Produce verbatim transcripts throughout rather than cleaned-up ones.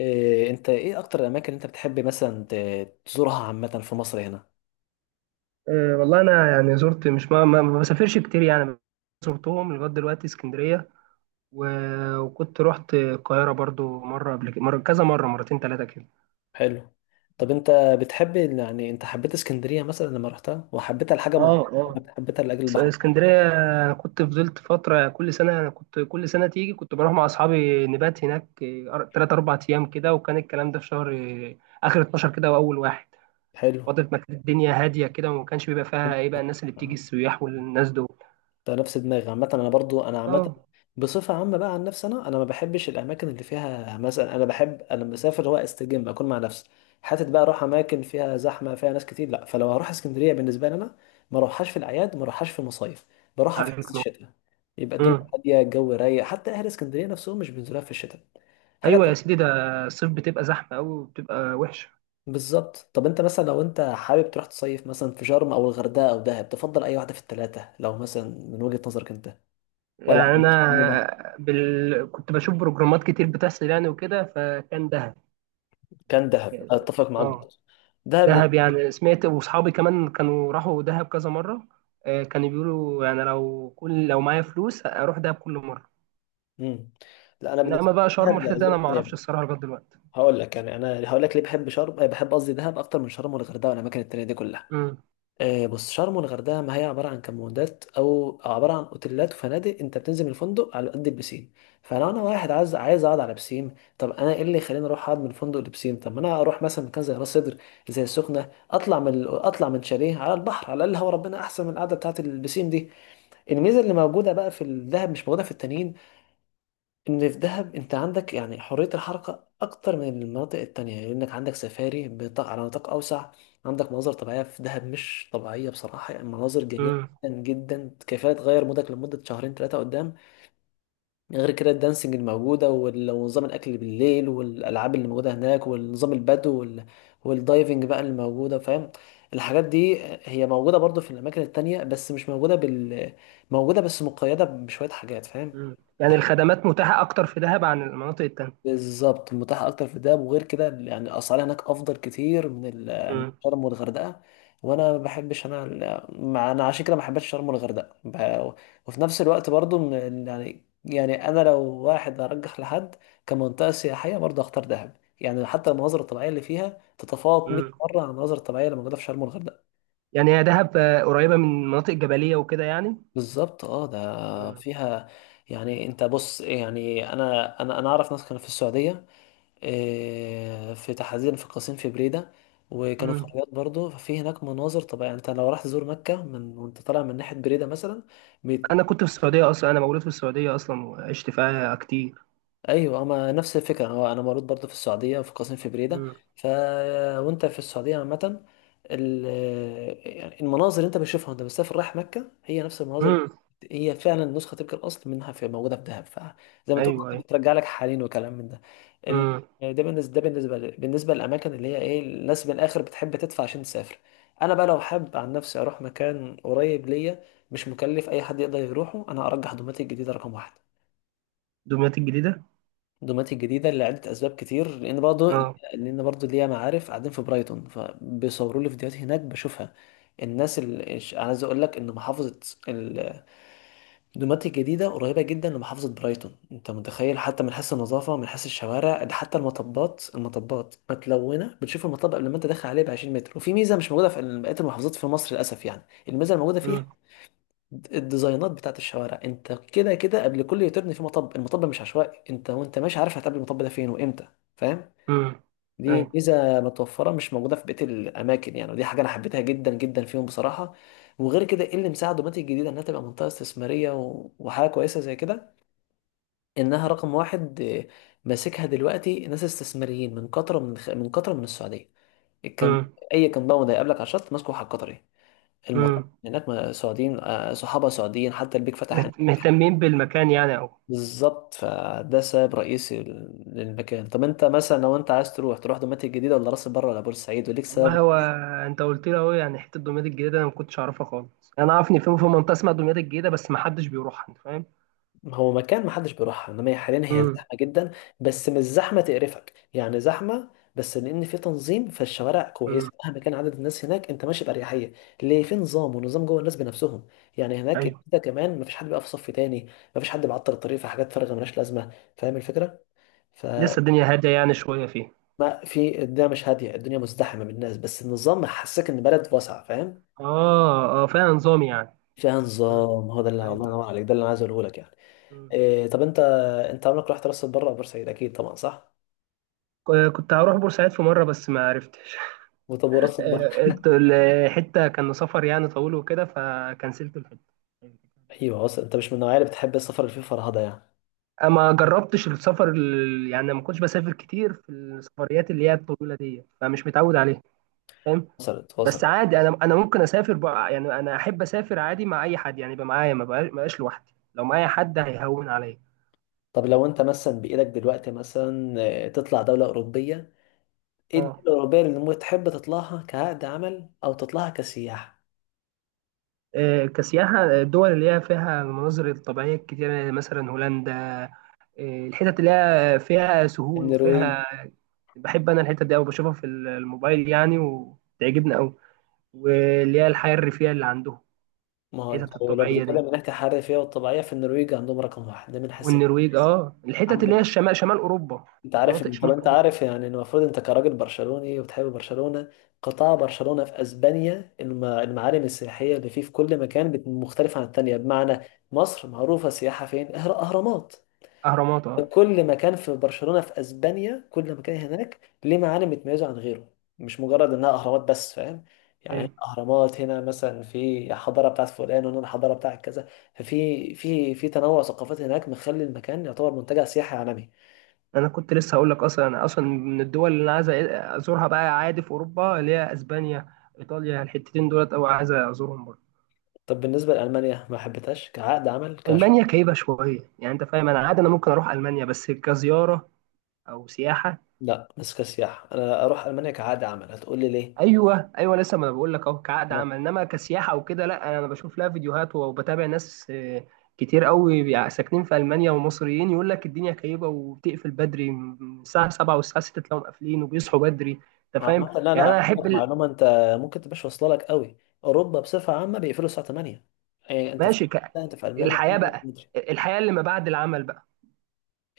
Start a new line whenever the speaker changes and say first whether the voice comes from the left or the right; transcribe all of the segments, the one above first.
left: إيه انت ايه اكتر الاماكن اللي انت بتحب مثلا ت- تزورها عامه في مصر هنا؟
right: أه، والله انا يعني زرت مش ما, ما ما بسافرش كتير يعني. زرتهم لغايه دلوقتي اسكندريه و... وكنت رحت القاهره برضو مره قبل كده، مره كذا مره مرتين ثلاثه كده.
left: حلو. طب انت بتحب يعني انت حبيت اسكندريه مثلا لما رحتها وحبيتها لحاجه
right: اه،
left: معينه
right: اه،
left: ولا حبيتها لاجل
right: اس-
left: البحر؟
right: اسكندريه. أنا كنت فضلت فتره، كل سنه انا كنت كل سنه تيجي كنت بروح مع اصحابي نبات هناك ثلاث اربع ايام كده. وكان الكلام ده في شهر آه، اخر اتناشر كده واول واحد،
left: حلو.
right: فتره ما كانت الدنيا هاديه كده وما كانش بيبقى فيها
left: انت-
right: ايه بقى، الناس اللي بتيجي
left: آه.
right: السياح والناس دول.
left: ده نفس دماغي، عامة أنا برضو، أنا عامة
right: اه،
left: بصفة عامة، بقى عن نفسي أنا أنا ما بحبش الأماكن اللي فيها مثلا، أنا بحب أنا مسافر هو أستجم أكون مع نفسي، حتت بقى أروح أماكن فيها زحمة فيها ناس كتير، لا. فلو هروح اسكندرية بالنسبة لي أنا ما أروحهاش في الأعياد، ما أروحهاش في المصايف، بروحها في حس
right: عليك
left: الشتاء، يبقى الدنيا
right: نور.
left: هادية، الجو رايق، حتى أهل اسكندرية نفسهم مش بينزلوها في الشتاء حاجة.
right: ايوه يا سيدي، ده الصيف بتبقى زحمه قوي وبتبقى وحشه.
left: بالظبط. طب أنت مثلا لو أنت حابب تروح تصيف مثلا في شرم أو الغردقة أو دهب، تفضل أي واحدة في التلاتة لو مثلا من وجهة نظرك أنت؟ ولا ما
right: يعني
left: عندكش؟
right: انا بال... كنت بشوف بروجرامات كتير بتحصل يعني وكده، فكان دهب.
left: كان دهب؟ اتفق معاك
right: اه،
left: برضه، دهب لأن...
right: دهب يعني سمعت، واصحابي كمان كانوا راحوا دهب كذا مره. آه، كانوا بيقولوا يعني لو كل لو معايا فلوس اروح دهب كل مره.
left: مم. لا انا بالنسبه
right: انما بقى
left: لي
right: شرم
left: دهب،
right: والحته
left: لا
right: دي انا
left: زرت،
right: ما اعرفش
left: يعني
right: الصراحه لغايه دلوقتي.
left: هقول لك، يعني انا هقول لك ليه بحب شرم، آه، بحب قصدي دهب اكتر من شرم والغردقه والاماكن التانيه دي كلها.
right: امم.
left: آه، بص، شرم والغردقه ما هي عباره عن كمبوندات او عباره عن اوتيلات وفنادق، انت بتنزل من الفندق على قد البسين. فلو انا واحد عايز عايز اقعد على بسين، طب انا ايه اللي يخليني اروح اقعد من فندق لبسين؟ طب ما انا اروح مثلا مكان زي راس سدر، زي السخنه، اطلع من اطلع من شاليه على البحر، على الاقل هو ربنا احسن من القعده بتاعت البسين دي. الميزه اللي موجوده بقى في الذهب مش موجوده في التانيين، ان في الذهب انت عندك يعني حريه الحركه اكتر من المناطق التانية، لانك عندك سفاري بنطاق على نطاق اوسع. عندك مناظر طبيعيه في دهب مش طبيعيه بصراحه، يعني مناظر جميله
right: امم.
left: جدا جدا، كفايه تغير مودك لمده شهرين ثلاثه قدام. غير كده الدانسينج الموجودة وال- ونظام الأكل بالليل والألعاب اللي موجودة هناك والنظام البدو وال... والدايفنج بقى اللي موجودة، فاهم؟ الحاجات دي هي موجودة برضو في الأماكن التانية بس مش موجودة بال موجودة بس مقيدة بشوية حاجات، فاهم؟
right: امم. يعني الخدمات متاحه اكتر في دهب عن المناطق التانيه.
left: بالظبط. متاح اكتر في الدهب، وغير كده يعني الاسعار هناك افضل كتير من ال- من
right: امم.
left: شرم والغردقه. وانا ما بحبش انا ال- ما انا عشان كده ما حبيتش شرم والغردقه ب- وفي نفس الوقت برضو من- يعني يعني انا لو واحد ارجح لحد كمنطقه سياحيه برضو اختار دهب، يعني حتى المناظر الطبيعيه اللي فيها تتفوق مية
right: امم.
left: مره عن المناظر الطبيعيه اللي موجوده في شرم والغردقه.
right: يعني هي دهب آه، قريبه من مناطق جبليه وكده يعني.
left: بالظبط، اه ده فيها. يعني انت بص، يعني انا انا انا اعرف ناس كانوا في السعوديه، آه، في تحديدا في قصيم، في بريدة، وكانوا في
right: مم.
left: الرياض برضه، ففي هناك مناظر طبيعية. يعني انت لو راح تزور مكة من وانت طالع من ناحية بريدة مثلا.
right: انا كنت في السعوديه اصلا، انا مولود في السعوديه اصلا وعشت فيها كتير.
left: ايوه، ما نفس الفكره، هو انا مولود برضه في السعوديه في قسم في بريده.
right: مم.
left: ف وانت في السعوديه عامه ال... يعني المناظر اللي انت بتشوفها وانت مسافر رايح مكه هي نفس المناظر،
right: مم.
left: هي فعلا نسخه تلك الاصل منها في موجوده في دهب، فزي ما تقول
right: ايوه،
left: برضه
right: ايوه.
left: بترجع لك حالين وكلام من ده. ال...
right: مم.
left: ده بالنسبه ده بالنسبه ل... بالنسبه للاماكن اللي هي ايه، الناس من الاخر بتحب تدفع عشان تسافر. انا بقى لو حابب عن نفسي اروح مكان قريب ليا مش مكلف اي حد يقدر يروحه، انا ارجح دوماتيك الجديده رقم واحد.
right: دمياط الجديده.
left: دوماتي الجديده لعده اسباب كتير، لان برضه، مم.
right: اه.
left: لان برضه ليا معارف قاعدين في برايتون، فبيصوروا لي فيديوهات هناك بشوفها. الناس اللي عايز اقول لك ان محافظه ال- دوماتي الجديده قريبه جدا لمحافظه برايتون، انت متخيل؟ حتى من حيث النظافه، من حيث الشوارع، ده حتى المطبات، المطبات متلونه، بتشوف المطب قبل ما انت داخل عليه ب عشرين متر، وفي ميزه مش موجوده في بقيه المحافظات في مصر للاسف يعني. الميزه الموجوده فيها
right: مم.
left: الديزاينات بتاعت الشوارع، انت كده كده قبل كل يوتيرن في مطب، المطب مش عشوائي، انت وانت ماشي عارف هتقابل المطب ده فين وامتى، فاهم؟
right: مم.
left: دي
right: ايوه.
left: ميزه متوفره مش موجوده في بقيه الاماكن يعني، ودي حاجه انا حبيتها جدا جدا فيهم بصراحه. وغير كده ايه اللي مساعد دوماتيك الجديده انها تبقى منطقه استثماريه و... وحاجه كويسه زي كده، انها رقم واحد، اه، ماسكها دلوقتي ناس استثماريين من قطر، من خ... من قطر، من السعوديه. الكم...
right: مم.
left: اي كمباوند هيقابلك على الشط ماسكه واحد قطري، المطار
right: مم.
left: هناك ما- سعوديين، آه، صحابه سعوديين، حتى البيك فتح.
right: مهت- مهتمين بالمكان يعني أوي.
left: بالظبط، فده سبب رئيسي للمكان. طب انت مثلا لو انت عايز تروح، تروح دوماتيك الجديده ولا راس البر ولا بورسعيد، وليك سبب؟
right: والله هو، انت قلت لي اهو، يعني حته دمياط الجديده انا ما كنتش اعرفها خالص. انا اعرف ان في في منطقه اسمها دمياط الجديده بس ما حدش بيروحها، انت فاهم.
left: هو مكان محدش بيروحها، انما هي حاليا هي
right: مم.
left: زحمه جدا، بس مش زحمه تقرفك، يعني زحمه بس لان في تنظيم، فالشوارع كويسه
right: مم.
left: مهما كان عدد الناس هناك، انت ماشي باريحيه، ليه؟ في نظام، ونظام جوه الناس بنفسهم، يعني هناك
right: ايوه.
left: انت كمان مفيش حد بيقف في صف تاني، مفيش حد بيعطل الطريق في حاجات فارغه ملهاش لازمه، فاهم الفكره؟ ف
right: لسه الدنيا هاديه يعني شويه فيها.
left: ما في الدنيا، مش هادية، الدنيا مزدحمة بالناس بس النظام حسسك إن بلد واسعة، فاهم؟
right: اه، اه، فيها نظام يعني.
left: فيها
right: مم.
left: نظام، هو ده اللي، الله
right: ايوه.
left: ينور عليك، ده اللي أنا عايز أقوله لك يعني.
right: مم.
left: إيه طب أنت، أنت عمرك رحت راس البر أو بورسعيد؟ أكيد طبعا صح.
right: ك- كنت هروح بورسعيد في مرة بس ما عرفتش.
left: وطب وراس البر؟
right: الحتة كان سفر يعني طويل وكده، فكنسلت الحتة.
left: أيوه، وصل. أنت مش من النوعية اللي بتحب السفر اللي فيه فرهدة يعني؟
right: آه، ما جربتش السفر ال- يعني ما كنتش بسافر كتير في السفريات اللي هي الطويله دي، فمش متعود عليها. فاهم.
left: وصلت
right: بس
left: وصلت.
right: عادي، انا انا ممكن اسافر بقى، يعني انا احب اسافر عادي مع اي حد يعني يبقى معايا، ما بقاش ما بقاش لوحدي، لو معايا حد هيهون عليا.
left: طب لو أنت مثلا بإيدك دلوقتي مثلا آه، تطلع دولة أوروبية، إيه الدولة
right: اه.
left: الأوروبية اللي ممكن تحب تطلعها كعقد عمل أو تطلعها كسياحة؟
right: آه، كسياحه الدول اللي هي فيها المناظر الطبيعيه الكتير، مثلا هولندا. إيه، الحتت اللي هي فيها سهول
left: النرويج؟
right: وفيها. بحب انا الحتت دي أوي، بشوفها في الموبايل يعني وتعجبني أوي، واللي هي الحياة الريفية اللي عندهم،
left: ما هو انت
right: الحتت
left: لو
right: الطبيعية دي.
left: بتتكلم من ناحية الحرية فيها والطبيعية، في النرويج عندهم رقم واحد، ده من حيث.
right: والنرويج، اه الحتت اللي هي
left: عندك،
right: الشمال، شمال أوروبا،
left: انت عارف
right: مناطق
left: ان، طب
right: شمال
left: انت
right: أوروبا.
left: عارف يعني ان المفروض انت كراجل برشلوني وبتحب برشلونة، قطاع برشلونة في اسبانيا، الم- المعالم السياحية اللي فيه في كل مكان بت- مختلفة عن التانية، بمعنى، مصر معروفة سياحة فين؟ اهر- اهرامات.
right: أهرامات، اه.
left: كل مكان في برشلونة في اسبانيا، كل مكان هناك ليه معالم بتميزه عن غيره، مش مجرد انها اهرامات بس، فاهم؟ يعني هنا
right: أيوة.
left: اهرامات، هنا مثلا في حضارة بتاعت فلان، وهنا الحضارة بتاعت كذا، ففي في في تنوع ثقافات هناك مخلي المكان يعتبر منتجع سياحي عالمي.
right: انا كنت لسه هقول لك اصلا، انا اصلا من الدول اللي انا عايز ازورها بقى عادي في اوروبا اللي هي اسبانيا، ايطاليا، الحتتين دولت او عايز ازورهم برضه.
left: طب بالنسبة لألمانيا، ما حبيتهاش كعقد عمل كش؟
right: المانيا كئيبه شويه يعني، انت فاهم. انا عادي انا ممكن اروح المانيا بس كزياره او سياحه.
left: لا، بس كسياحة. أنا أروح ألمانيا كعقد عمل، هتقول لي ليه؟
right: ايوه، ايوه، لسه ما انا بقول لك اهو كعقد
left: آه،
right: عمل، انما كسياحه وكده لا، انا بشوف لها فيديوهات وبتابع ناس آه، كتير قوي بيع- ساكنين في المانيا ومصريين، يقول لك الدنيا كئيبه وبتقفل بدري من الساعه السابعه والساعه سته تلاقيهم قافلين وبيصحوا بدري. انت فاهم.
left: عامة، لا
right: يعني
left: لا
right: انا
left: هقول
right: احب.
left: لك
right: ال...
left: معلومة أنت ممكن تبقاش واصلة لك قوي. أوروبا بصفة عامة بيقفلوا الساعة تمانية، يعني أنت في،
right: ماشي. ك...
left: لا، أنت في ألمانيا،
right: الحياه بقى الحياه اللي ما بعد العمل بقى.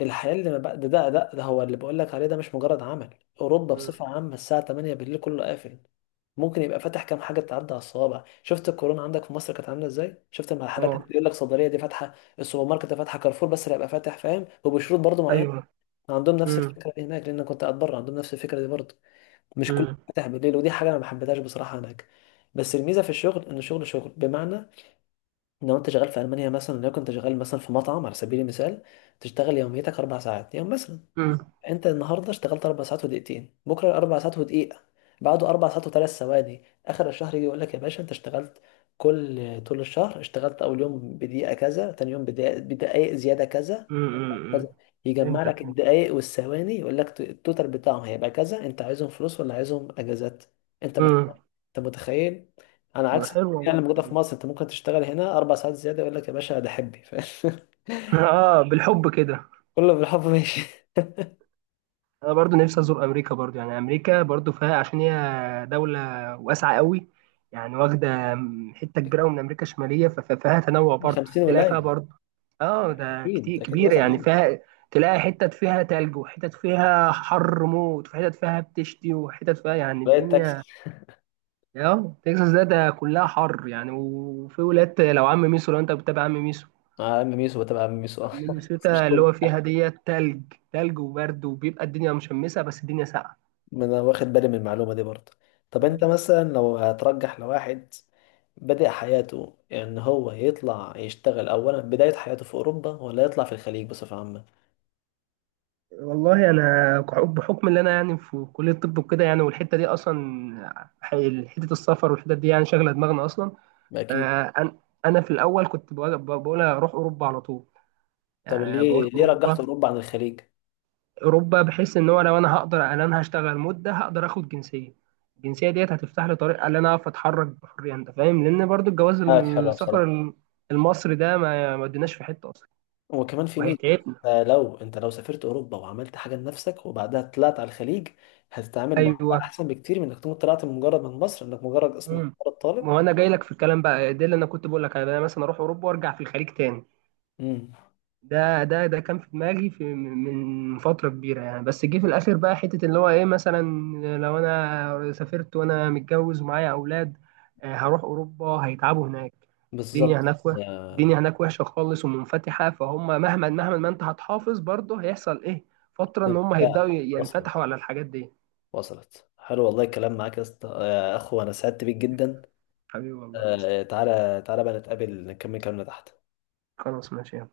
left: الحياة اللي ما بقى ده ده ده, ده هو اللي بقول لك عليه، ده مش مجرد عمل. أوروبا
right: مم.
left: بصفة عامة الساعة تمانية بالليل كله قافل. ممكن يبقى فاتح كام حاجة تعدي على الصوابع، شفت الكورونا عندك في مصر كانت عاملة ازاي، شفت المحلات كانت
right: اه،
left: بيقول لك صيدلية دي فاتحة، السوبر ماركت ده فاتحة، كارفور بس اللي هيبقى فاتح، فاهم؟ وبشروط برضه معينة.
right: ايوه.
left: عندهم نفس
right: امم.
left: الفكرة دي هناك، لأن أنا كنت قاعد بره عندهم نفس الفكرة دي برضه، مش كله
right: امم.
left: فاتح بالليل، ودي حاجة أنا ما حبيتهاش بصراحة هناك. بس الميزة في الشغل إن الشغل شغل، بمعنى، لو أنت شغال في ألمانيا مثلا، لو كنت شغال مثلا في مطعم على سبيل المثال، تشتغل يوميتك أربع ساعات يوم مثلا،
right: امم.
left: انت النهارده اشتغلت اربع ساعات ودقيقتين، بكره اربع ساعات ودقيقه، بعده اربع ساعات وثلاث ثواني، اخر الشهر يجي يقول لك يا باشا انت اشتغلت كل طول الشهر اشتغلت اول يوم بدقيقه كذا، تاني يوم بدقيقه، بدقائق زياده كذا كذا،
right: امم.
left: يجمع
right: فهمتك.
left: لك الدقائق والثواني يقول لك التوتال بتاعهم هيبقى كذا، انت عايزهم فلوس ولا عايزهم اجازات؟ انت مت...
right: امم.
left: انت متخيل؟ انا عكس
right: حلو والله
left: يعني
right: الحتة
left: موجوده
right: دي.
left: في مصر، انت ممكن تشتغل هنا اربع ساعات زياده يقول لك يا باشا ده حبي ف...
right: اه، بالحب كده.
left: كله بالحب ماشي.
right: انا برضو نفسي ازور امريكا، برضو يعني امريكا برضو فيها عشان هي دولة واسعة قوي، يعني واخدة حتة كبيرة قوي من امريكا الشمالية، ف- ف- فيها تنوع برضو،
left: خمسين
right: تلاقي فيها
left: ولايه.
right: برضو. اه، ده كتير
left: اكيد اكيد
right: كبيرة
left: واسع
right: يعني،
left: عنه.
right: فيها تلاقي حتت فيها تلج وحتت فيها حر موت وحتت فيها بتشتي وحتت فيها يعني
left: بقيت
right: الدنيا.
left: تاكسي.
right: اه، تكساس ده ده كلها حر يعني، وفي ولاد لو عم ميسو، لو انت بتتابع عم ميسو.
left: مع عم ميسو، بتابع عم ميسو اه بس مش
right: مينيسوتا اللي
left: هو.
right: هو فيها ديت تلج، تلج وبرد وبيبقى الدنيا مشمسة بس الدنيا
left: ما انا واخد بالي من المعلومه دي برضه. طب انت
right: ساقعة.
left: مثلا لو هترجح لواحد بدأ حياته، ان هو يطلع يشتغل اولا بدايه حياته في اوروبا، ولا يطلع في الخليج بصفه عامه؟
right: والله انا بحكم ان انا يعني في كليه الطب وكده يعني، والحته دي اصلا حي- حته السفر، والحتت دي يعني شغله دماغنا اصلا.
left: اكيد.
right: آه، أن- انا في الاول كنت بقول بقول اروح اوروبا على طول،
left: طب
right: يعني بقول
left: ليه ليه رجحت
right: اوروبا.
left: اوروبا عن الخليج؟
right: اوروبا بحيث ان هو لو انا هقدر ان انا هشتغل مده هقدر اخد جنسيه، الجنسيه ديت هتفتح لي طريق ان انا اعرف اتحرك بحريه، انت فاهم، لان برضو الجواز
left: معاك
right: الم-
left: حلوه
right: السفر
left: بصراحه.
right: الم- المصري ده ما ما اديناش في حته اصلا،
left: وكمان في ميزة،
right: وهيتعبنا.
left: آه، لو انت لو سافرت اوروبا وعملت حاجة لنفسك وبعدها طلعت على الخليج، هتتعامل مع
right: ايوه.
left: احسن بكتير من انك تكون طلعت من مجرد من مصر، انك مجرد اسمك
right: امم.
left: مجرد طالب.
right: ما هو انا جاي لك في الكلام بقى، ده اللي انا كنت بقول لك، انا مثلا اروح اوروبا وارجع في الخليج تاني.
left: امم.
right: ده ده ده كان في دماغي في من من فتره كبيره يعني، بس جه في الاخر بقى حته اللي هو ايه مثلا، لو انا سافرت وانا متجوز ومعايا اولاد، آه، هروح اوروبا هيتعبوا هناك.
left: بالظبط.
right: الدنيا هناك وه-
left: يا-
right: الدنيا هناك وحشه خالص ومنفتحه، فهم مهما مهما ما انت هتحافظ برضه، هيحصل ايه، فتره ان هم هيبداوا
left: لا، وصلت
right: ينفتحوا على الحاجات دي.
left: وصلت. حلو والله، الكلام معاك يا اسطى يا اخو انا سعدت بيك جدا.
right: حبيبي والله، تسلم.
left: آه، تعالى تعالى بقى نتقابل نكمل كلامنا تحت.
right: خلاص ماشي.